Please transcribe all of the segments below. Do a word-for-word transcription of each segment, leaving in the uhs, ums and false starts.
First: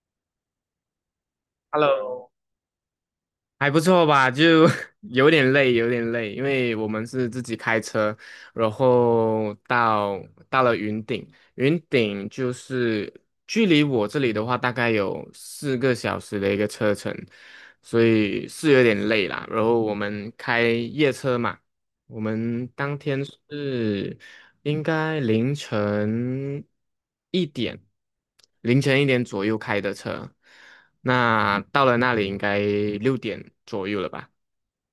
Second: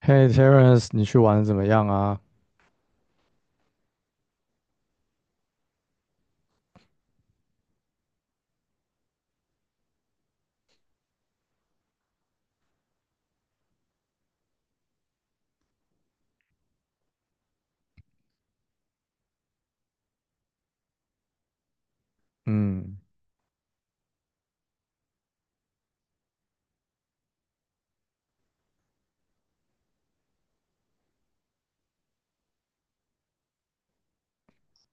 嘿，Terence，你去玩的怎么样啊？Hello，还不错吧？就 有点累，有点累，因为我们是自己开车，然后到到了云顶，云顶就是距离我这里的话，大概有四个小时的一个车程，所以是有点累啦。然后我们开夜车嘛。我们当嗯，天是应该凌晨一点，凌晨一点左右开的车，那到了那里应该六点左右了吧？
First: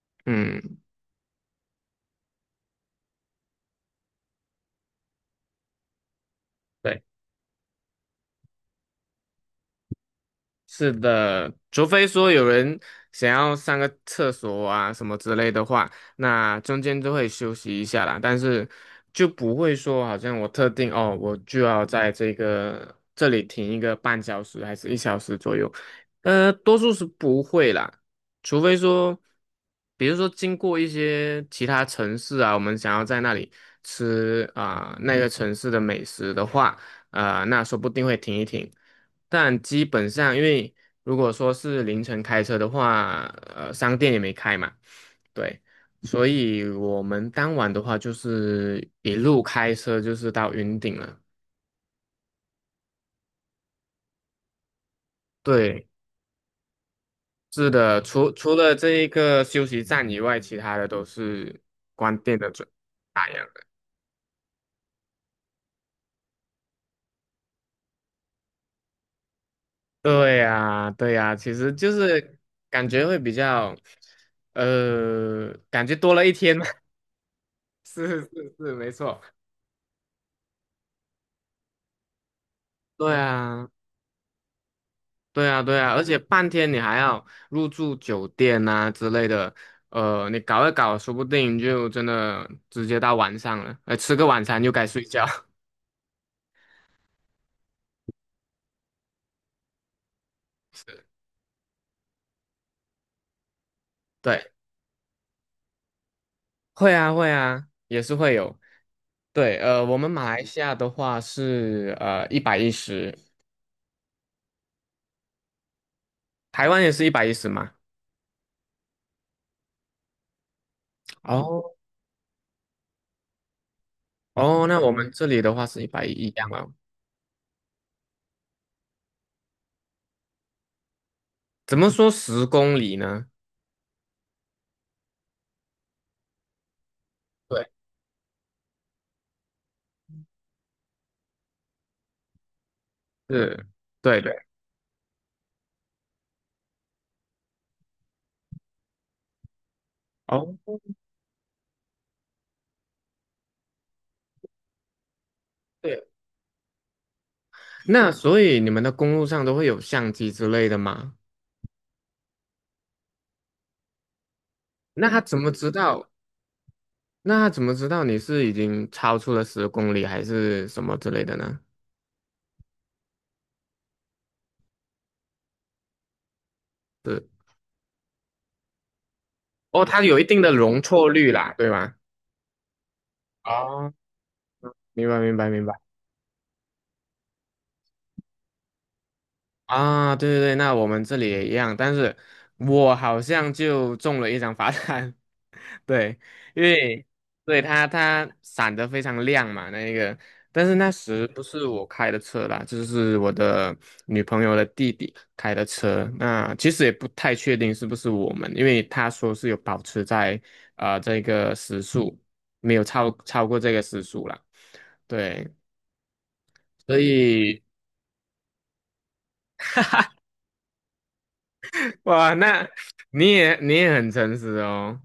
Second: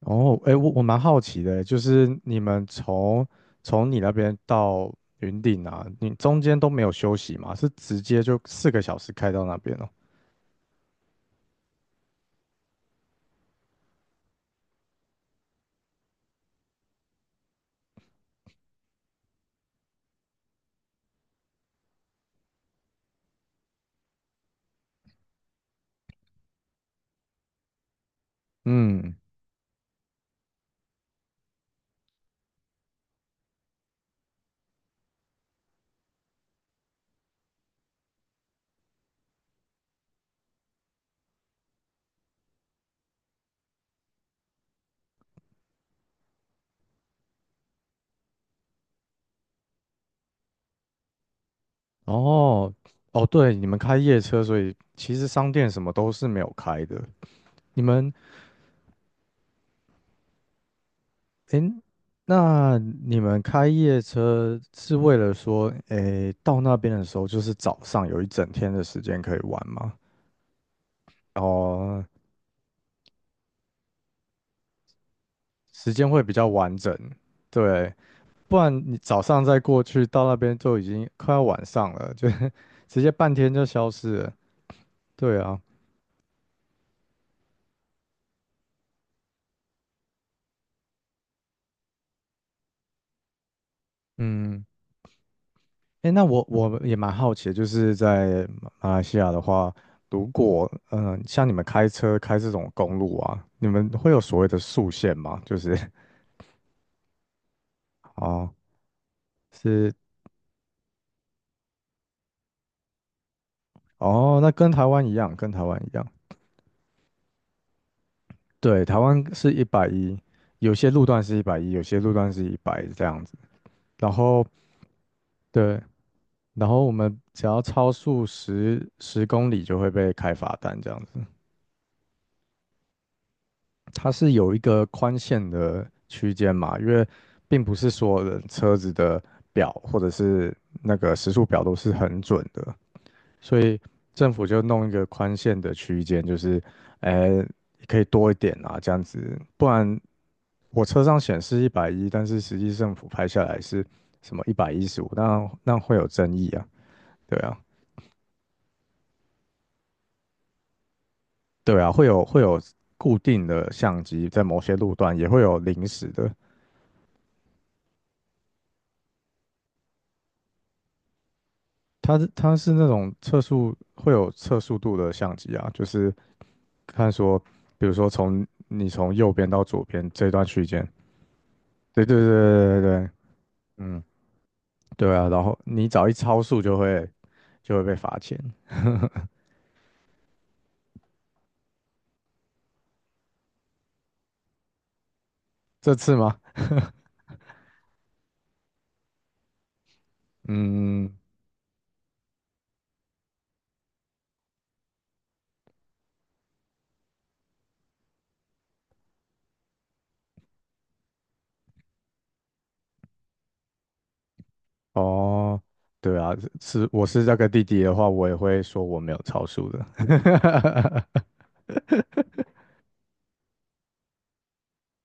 哦，哎，我嗯。我蛮好奇的，就是你们从从你那边到云顶啊，你中间都没有对。休息吗？是直接就四个小时开到那边哦？是的，除非说有人想要上个厕所啊什么之类的话，那中间都会休息一下啦。但是就不会说好像我特定哦，我就要在这个这里停一个半小时还是一小时左右，呃，多数是不会啦。除非嗯，说，比如说经过一些其他城市啊，我们想要在那里吃啊、那个城市的美食的话。呃，那说不定会停一停。但基本上，因为如果说是凌晨开车的话，呃，商店也没开嘛，对，所以我们当晚的话就是一路开车就是到云顶了。哦，哦，对，你们开夜车，所以其实商店什对，么都是没有开的。是你的，们，除除了这一个休息站以外，其他的都哎，是关店的准那你打烊们的。开夜车是为了说，哎，到那边的时候就是早上有一整天的时间可以玩吗？对呀，对呀，其实就哦。是感觉会比较，呃，感时觉间多会了比一较天嘛。完 整，对，是是不是，然没你错。早上再过去到那边就已经快要晚上了，就 直接对半天就啊，消失了。对对啊，啊，对啊，而且半天你还要入住酒店啊之类的，呃，你搞一搞，说不定就真的直接到晚上了，哎，吃个晚餐嗯，就该睡觉。诶，那我我也蛮好奇的，就是在马来西亚的话，如果是，嗯、呃像你们开车开这种公路啊，你们会有所谓对，的速限吗？就是 会啊，会啊，也是会哦有。对，呃，是我们马来西亚的话是呃一百一十，哦，那跟台湾一样，跟台湾一样，台湾也是一百一十嘛。对，台湾是一百一，有些路段是一百一，哦有些路段是一百这样子，然后。哦，那我们这里的话对，是一百一一样然啊。后我们只要超速十十公里就会被开罚单这样子。怎么说十公里呢？它是有一个宽限的区间嘛，因为并对，不是所有人车子的表或者是那个时速表都是很准的，所是，以对政对。府就弄一个宽限的区间，就是，呃，可以多一点啊这样子，不然哦。我车上显示一百一，但是实际政府拍下来是什么一百一十五，那那会有对，争议啊，对啊。那所以你们的公路上都会有相机之类的吗？对啊，会有会有固定的相机，在某些路那段他也怎会么有知临时道？的。那他怎么知道你是已经超出了十公里还是什么之类的呢？它是它是那种测速会有测速度的相机啊，就是看是，说，比如说从你从右边到哦，左它边有一这定段的区容间，错率啦，对吧？对对对对对对，哦，嗯，明对白啊，明然白后明白。你只要一超速就会就会被罚钱。啊，对对对，那我们这里也一样，但是我好像就中了一张罚单，这次对，吗？因为对它它闪得非常亮嘛，那一个，但是那嗯，时不是我开的车啦，就是我的女朋友的弟弟开的车。那其实也不太确定是不是我们，因为他说是有保持在啊这个时速，没有超超过这个时速啦。对，哦，对啊，是所我是那个弟以 弟的话，我也会说我没有超速的。哇，那你也你也很诚实哦。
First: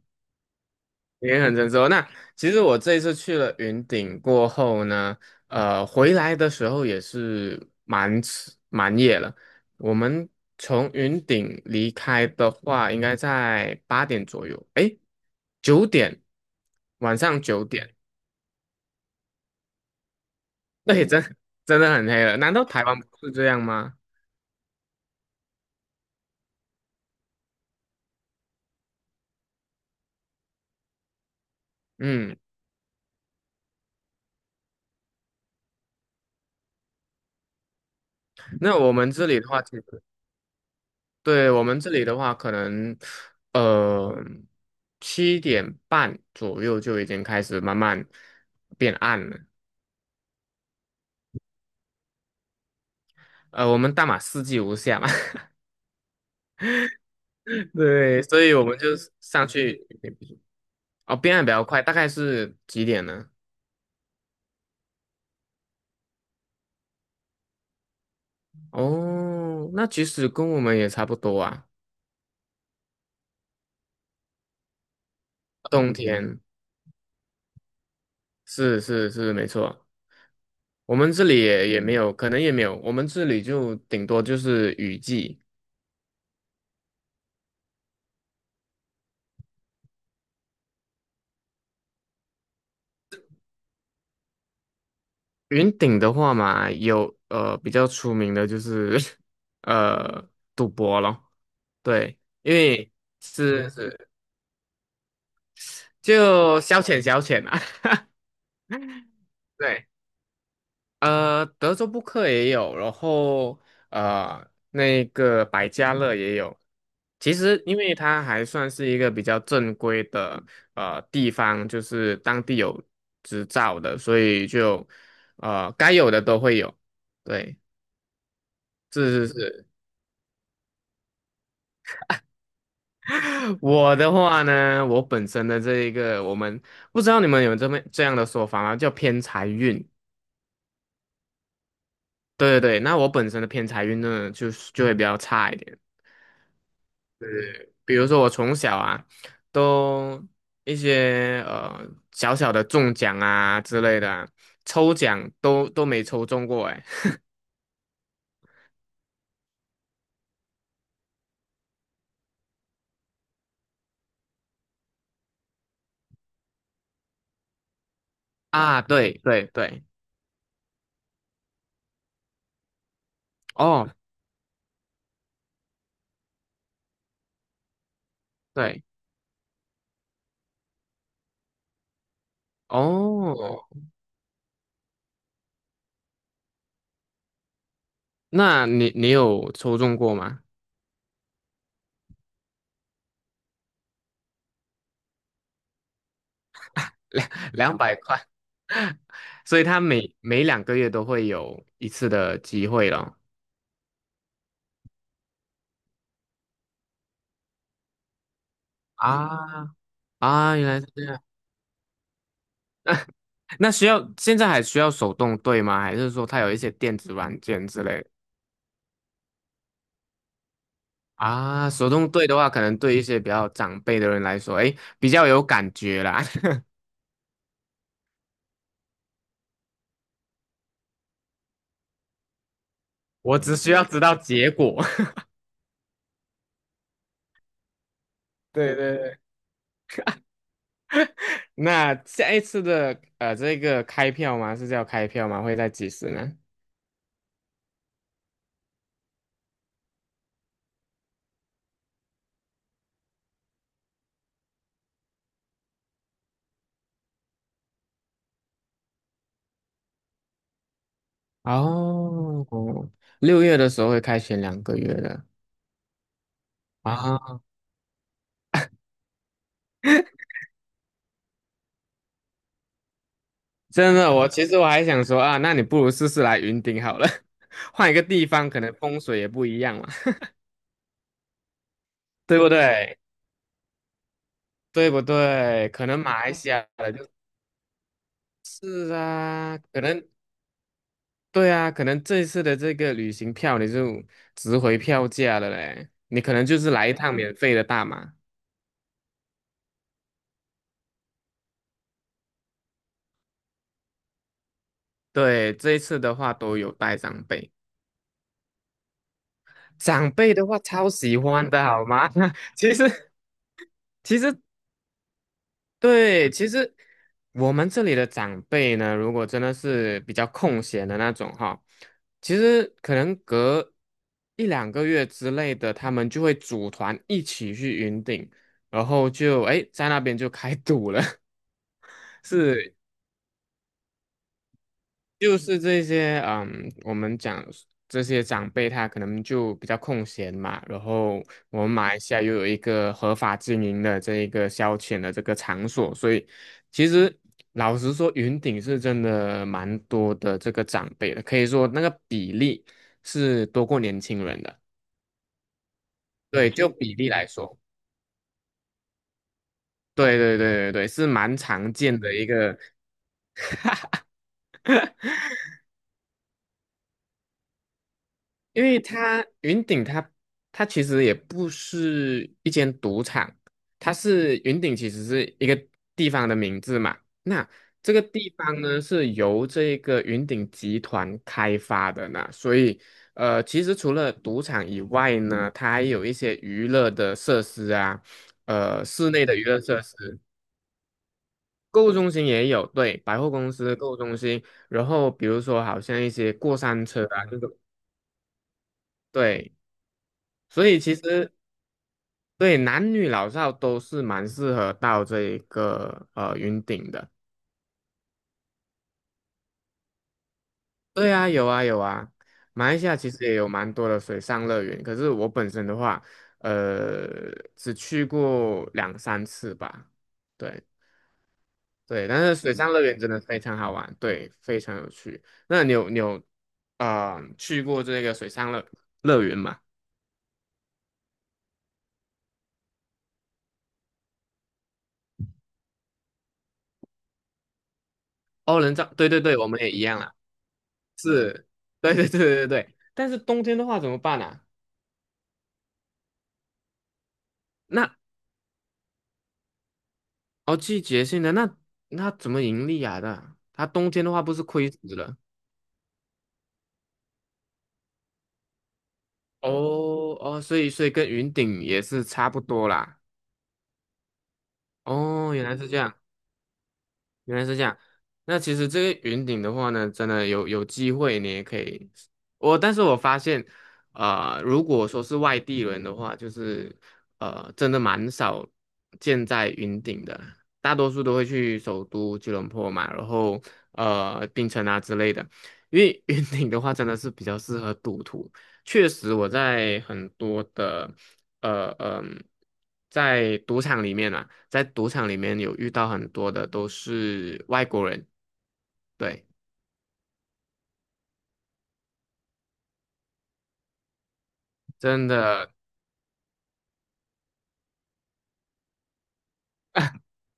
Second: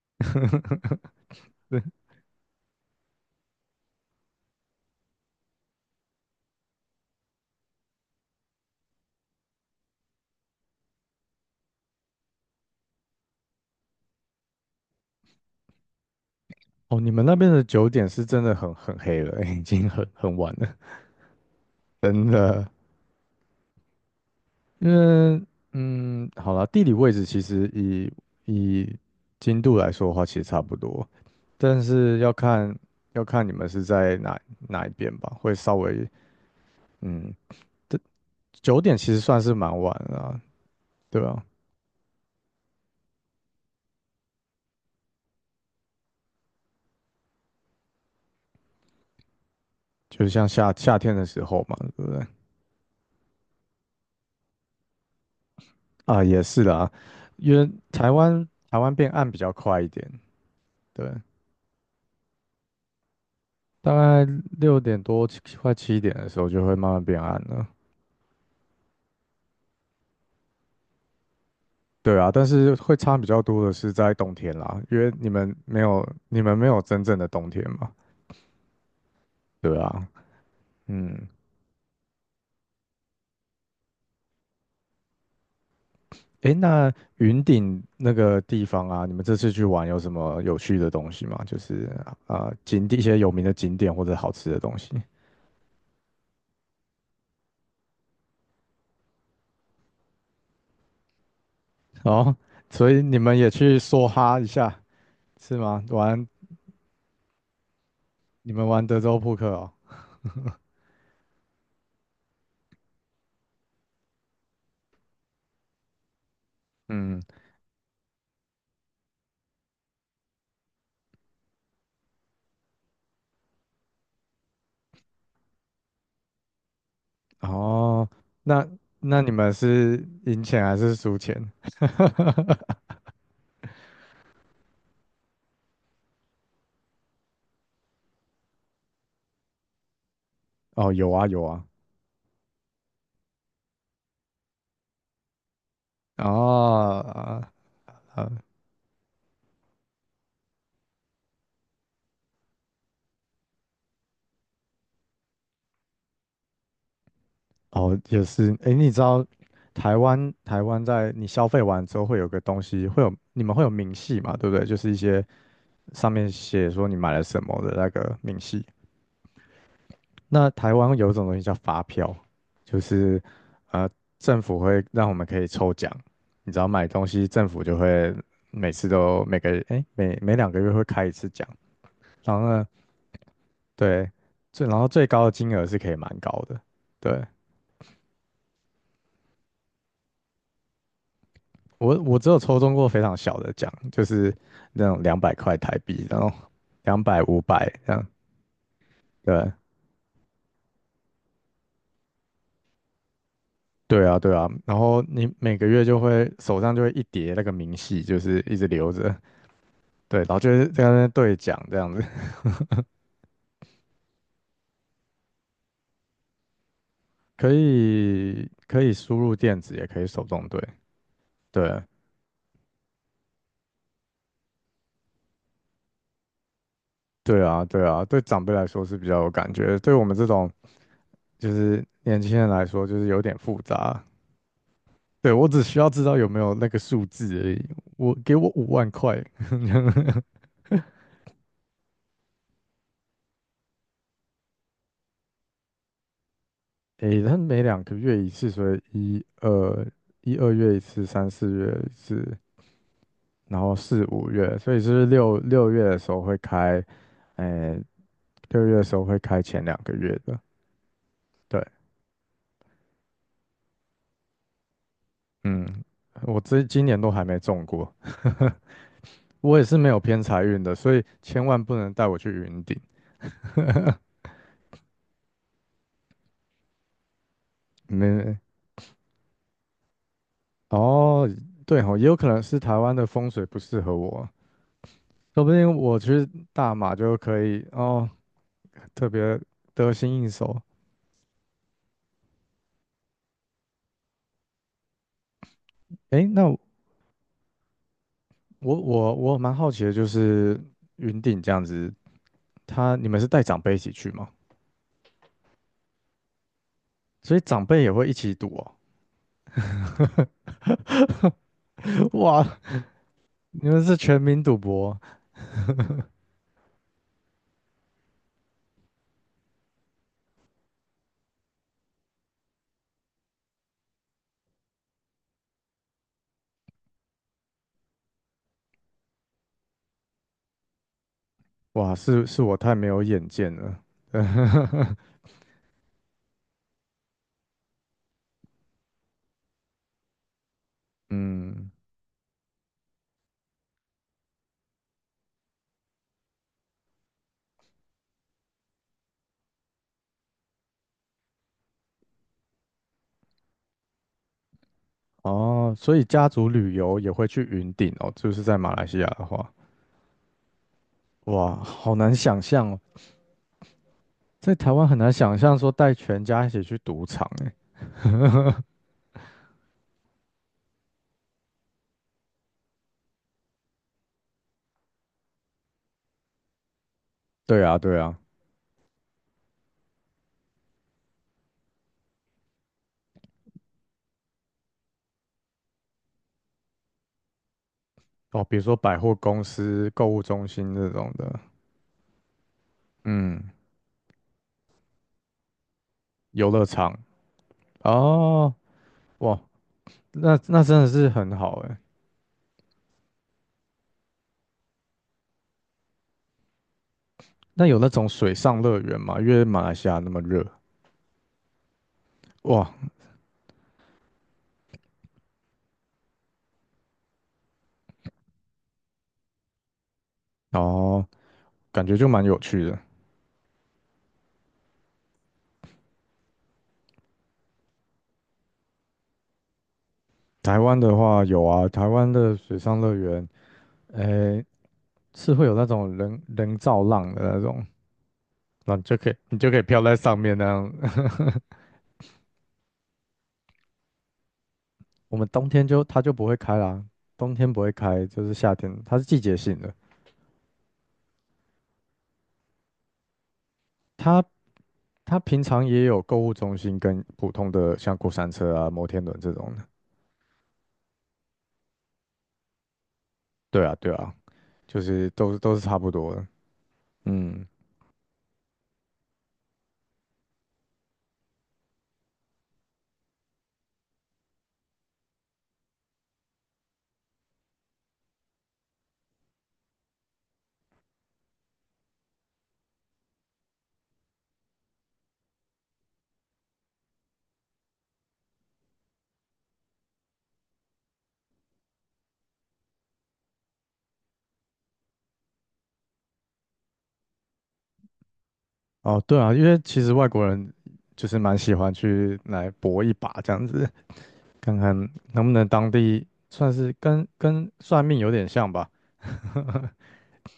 也很成熟。那其实我这一次去了云顶过后呢，呃，回来的时候也是蛮迟蛮夜了。我们从云顶离开的话，应该在八点左右，诶，九点，哦，你晚们那上边的九九点，点是真的很很黑了，已经很很晚了，那也真 真的很黑真了。难道的。台湾不是这样吗？因为，嗯，好啦，地理位置其实以以经度来说的话，其实差不多，但是要嗯，看要看你们是在哪哪一边吧，会稍微，嗯，这那九我点们其实这里算的是话，蛮其晚实。了啊，对吧？对，我们这里的话，可能呃七点半左右就已经开始慢慢变暗了。就是像夏夏天的时候嘛，对不对？呃，我们大马四季无夏嘛，啊，也是啦，因为台对，所湾以我们台就湾变暗比上较快去。一点，对。哦，变暗比较快，大概是几点呢？大概六点多七快七点的时候就会慢慢变暗了。哦，那其实跟我们也差不多啊。对啊，但是会差比较多的是在冬天啦，因为你们没冬有天你们没有真正的冬天嘛。是是是，没对错，啊，我们这嗯，里也也没有，可能也没有，我们这里就顶多就是雨季。诶，那云顶那个地方啊，你们这次去玩有什么有趣的东西吗？就是呃景点一些有名的景点或者好吃的东西。云顶的话嘛，有呃比较出名的就是 呃赌博咯，对，哦，因所为以你们也是去梭是哈一下是吗？玩就消遣消遣啊，你们玩德州扑克 哦。对，呃，德州扑克也有，然后呃那个百家乐也有。嗯。其实，因为它还算是一个比较正规的呃地方，就是当地有执照的，所以就呃该有的都会有。对，哦，那那是是你们是，是赢钱还是输钱？我的话呢，我本身的这一个，我们不知道你们有这么这样的说法吗？叫偏财运。哦，有啊有啊，对对对，那我本身的偏财运呢，就是就会比较差一点。哦啊比如说我啊从小啊，都一些呃小小的中奖啊之类的啊抽奖都都没抽中过哎。哦也是，诶，你知道台湾台湾在你消费完之后会有个东西，会有你们会有明细嘛，对不对？就是一些上面写说你买了什么的那个明细。啊，对对对，那台湾有一种东西叫发票，就是呃哦政府会让我们可以抽奖，你只要买东西，政府就会每对次都每个诶每每两个月会开一次奖。然后呢，哦，对，最然后最高的金额是可以蛮高的。对，那你你有抽中过吗？我我只有抽中过非常小的奖，就是那种两百块台币，然后两百、两五百两这百样。块，对，所以他每每两个月都会有一次的机会了对啊，对啊。然后你每个月就会手上就会一叠那个明细，就是一直留着。啊对，然后就啊，原是来在是那边这兑奖这样子，样，那需要现在还需要手动对吗？还是说它有一些电子 软可件之类的？以可以输入电子，也可以手动兑。啊？对，手动对的话，可能对一些比较长辈的人来说，哎，比较有感觉啦。对啊，对啊，对长辈来说是比较有感觉，对我们这种就是年轻人来说，就是有点我只复需要知杂。道结果。对，我只需要知道有没有那个数字而已。我给我 五对万对块，对。那下一次的呃，这个开票吗？是叫开票吗？会在几时呢？诶，他每两个月一次，所以一二一二月一次，三四月一次，然后四五月，所以是六六月的时候会开，诶，六月的时候会开前两个月的。对，哦，六月的时候会开选两个月的。嗯，我这今年都还啊，没中过，我也是没有偏财运的，所以千万不能带我去云顶。真的，我其实我还想说啊，那你不如试试来云顶好了，换一个地没方，可能风水也不一样嘛，哦，对哦，也有可对能不是台湾对？的风水不适合我，对不说不对？定可我能马去来西亚大的马就就可以哦，是特别啊，可得能心应手。对啊，可能这一次的这个旅行票你就值回票价了嘞，你诶，可那能我就是来一趟免费的大马。我我蛮好奇的，就是云顶这样子，他你们是带长辈一起去吗？对，这一次的话都有带长所以辈，长辈也会一起赌哦？长辈的话超喜欢的好吗？哇，其实你们是其全实民赌博？对，其实我们这里的长辈呢，如果真的是比较空闲的那种哈，其实可能隔一两个月之类的，他们就会组团一起去云顶，然后就哎在那边就开赌了，哇，是是我太是，没有眼见了。就是这些，嗯，我们讲这些长辈他可能就比较空闲嘛，然后我嗯，们马来西亚又有一个合法经营的这一个消遣的这个场所，所以其实老实说，云顶是真的蛮多的这个长辈的，可以说那个比例是多过年轻人的，哦，所以家族对，就旅比游例也会来去说，云顶哦，就是在马来西亚的话。对对对对对，是蛮哇，常好见难的一想个。象哦。在台湾很难想象说带全家一起去赌场诶。哎因为它云顶它它其实也不是一间赌场，它是云顶其实是一个地方的名字嘛。那对啊，这对个啊，地方呢是由这个云顶集团开发的呢，所以呃，其实除了赌场以外呢，它还有一些娱乐的设施啊，哦，比如说呃，百室货内的公娱乐设司、购施，物中心这种的，购物中心也有，对，百货嗯，公司购物中心，然后比如说好像一些游过乐山场，车啊这种，哦，哇，对。那那所以真的其是实很好诶。欸对，男女老少都是蛮适合到这一个呃云顶的。那有那种水上乐园吗？因为马来西亚那么热，对啊，有啊有啊，马哇，来西亚其实也有蛮多的水上乐园，可是我本身的话，呃，只去过两三次吧。对哦，感觉对，就蛮但是有水趣上的。乐园真的非常好玩，对，非常有趣。那你有你有啊呃去过这个水上乐乐园吗？台湾的话有啊，台湾的水上乐园，诶，是会有那种人人造浪的那种，哦，人那你造，就对可以对对，你我就可们以也一飘在样啦。上面那样 对对对对对对，但是冬天的话怎么办啊？我们冬天就它就不会开啦，冬天不会那。开，就是夏天，它是季节性的。哦，季节性的，那那怎么盈利啊？那它冬天的话它不是亏死了？它平常也有购物中心跟普通的像过山车啊、摩天轮这种的。哦哦，所以所以跟云顶也是差不多啦。对啊，对啊，就是都哦，是原都来是是这差不样。多的。原来嗯，是这样。那其实这个云顶的话呢，真的有有机会你也可以。我但是我发现，呃，如果说是外地人的话，就是呃，真的蛮少见在云顶的，大多数都会去首都吉隆坡嘛，然后呃，槟城啊之类的。因为 云顶的话，真的是比较适合赌徒。确实，我在很多的呃嗯、在赌场里面啊，在赌场里面有遇到很多的都是外国人，哦，对对，啊，因为其实外国人就是蛮喜欢去来搏一把这样子，看看真能不能的，当地算是跟跟算命有点像吧。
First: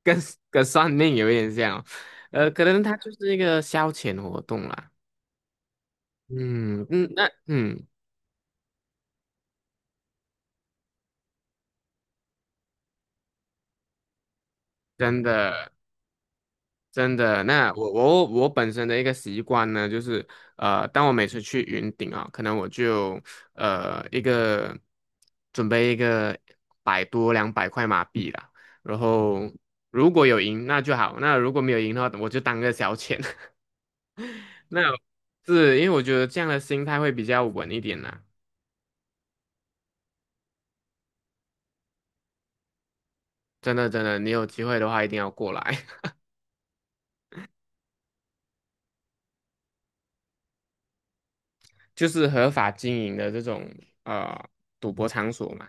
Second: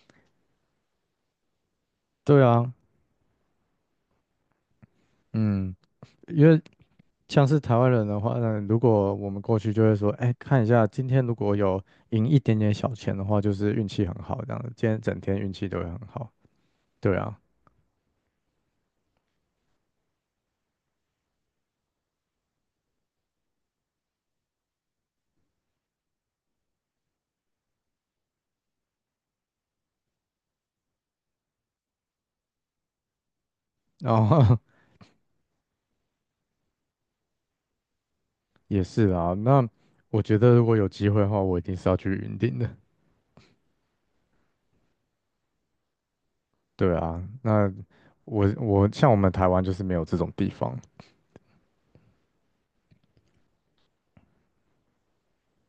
跟跟算命有一点像哦，对呃，可啊，能它就是一个消遣活动啦。嗯，因为嗯嗯，那像是台嗯，湾人的话呢，如果我们过去就会说，哎，看一下今天如果有赢一点点小钱的话，就是运气很好这样子，今天整真天运气的。都会很好。对真啊，的，那我我我本身的一个习惯呢，就是呃，当我每次去云顶啊，可能我就呃一个准备一个百多两百块马币啦，然后如果有赢那就好，那如果没有赢的话，我就当个小钱。然后 那是因为我觉得这样的心态会比较稳一点啦。也是啊，那我觉得如果有机会的话，我一定是要去云顶的。真的真的，你有机会的话一定要过来，对啊，那我我像我们台湾就是没有这种地方。就是合法经营的这种呃赌博场所嘛。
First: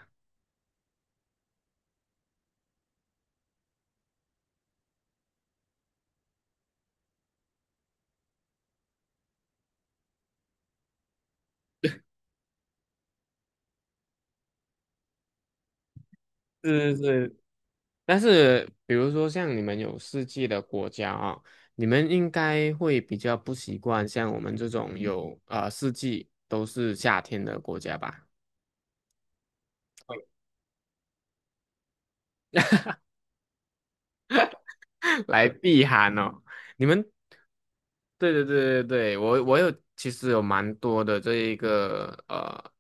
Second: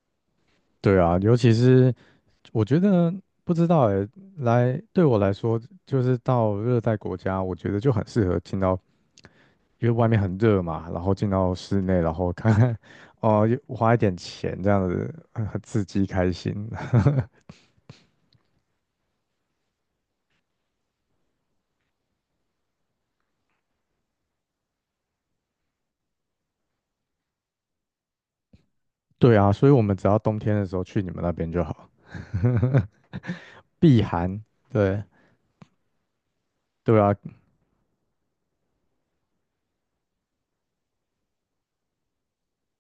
对啊，尤其是我觉得不知道哎，来对我来说，就是到热带国家，我觉得就很适合进到因为外面很热嘛，然后进到室内，然后 看看，哦，花一点钱这样子，很很刺激开心。是 是，但是比如说像你们有四季的国家啊，你们应该会比较不习惯像我们这种有呃四季都是夏天的国家吧，对啊，所以我们只要冬天的时候去你们那边就好，避寒。对，来避寒哦。你对们啊，对对对对对，我我有其实有蛮多的这一个呃，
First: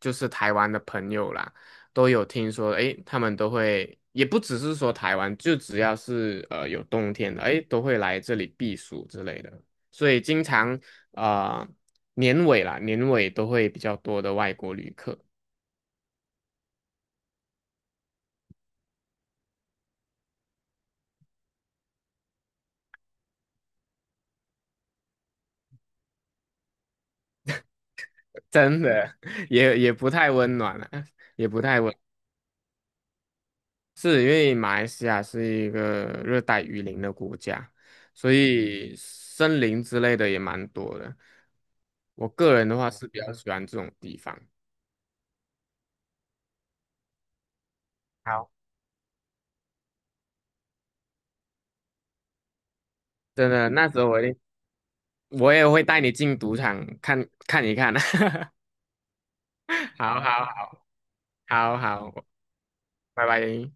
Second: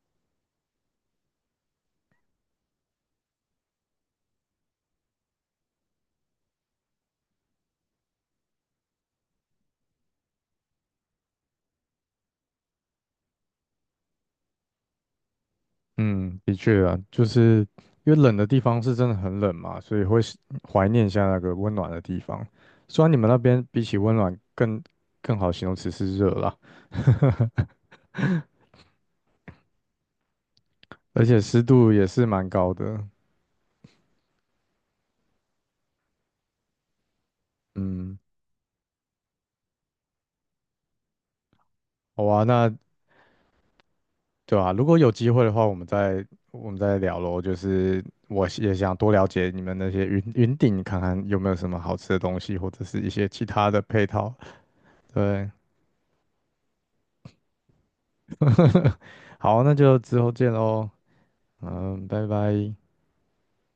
就是台湾的朋友啦，都有听说，诶，他们都会，也不只是说台湾，就只要是呃有冬天的，诶，都会来这里避暑之类的，所以经常啊、呃年尾啦，年尾都会比较多的外国旅客，嗯，的确啊，就是因为冷的地方是真的很冷嘛，所以会是怀念一下那个温暖的地方。虽然你们那边比起温暖更更好形容词是热啦，真的 也也不太温暖了，而 且也不湿太。度温。也是蛮高的。是因为马来西亚是一个热带雨林的国家，嗯，所以森林之类的也蛮多的。好我啊，个人那的话是比较喜欢这种地方。对啊，如果有机会的话，我们再我们再聊咯。就是我好，也想多了解你们那些云云顶，看看有没有什么好吃的东西，或者是一些其真的，他的那时配候我一套。定对，我也会带你进赌场看看一看。好，那就之好后见好喽。好嗯，好，拜拜。拜拜。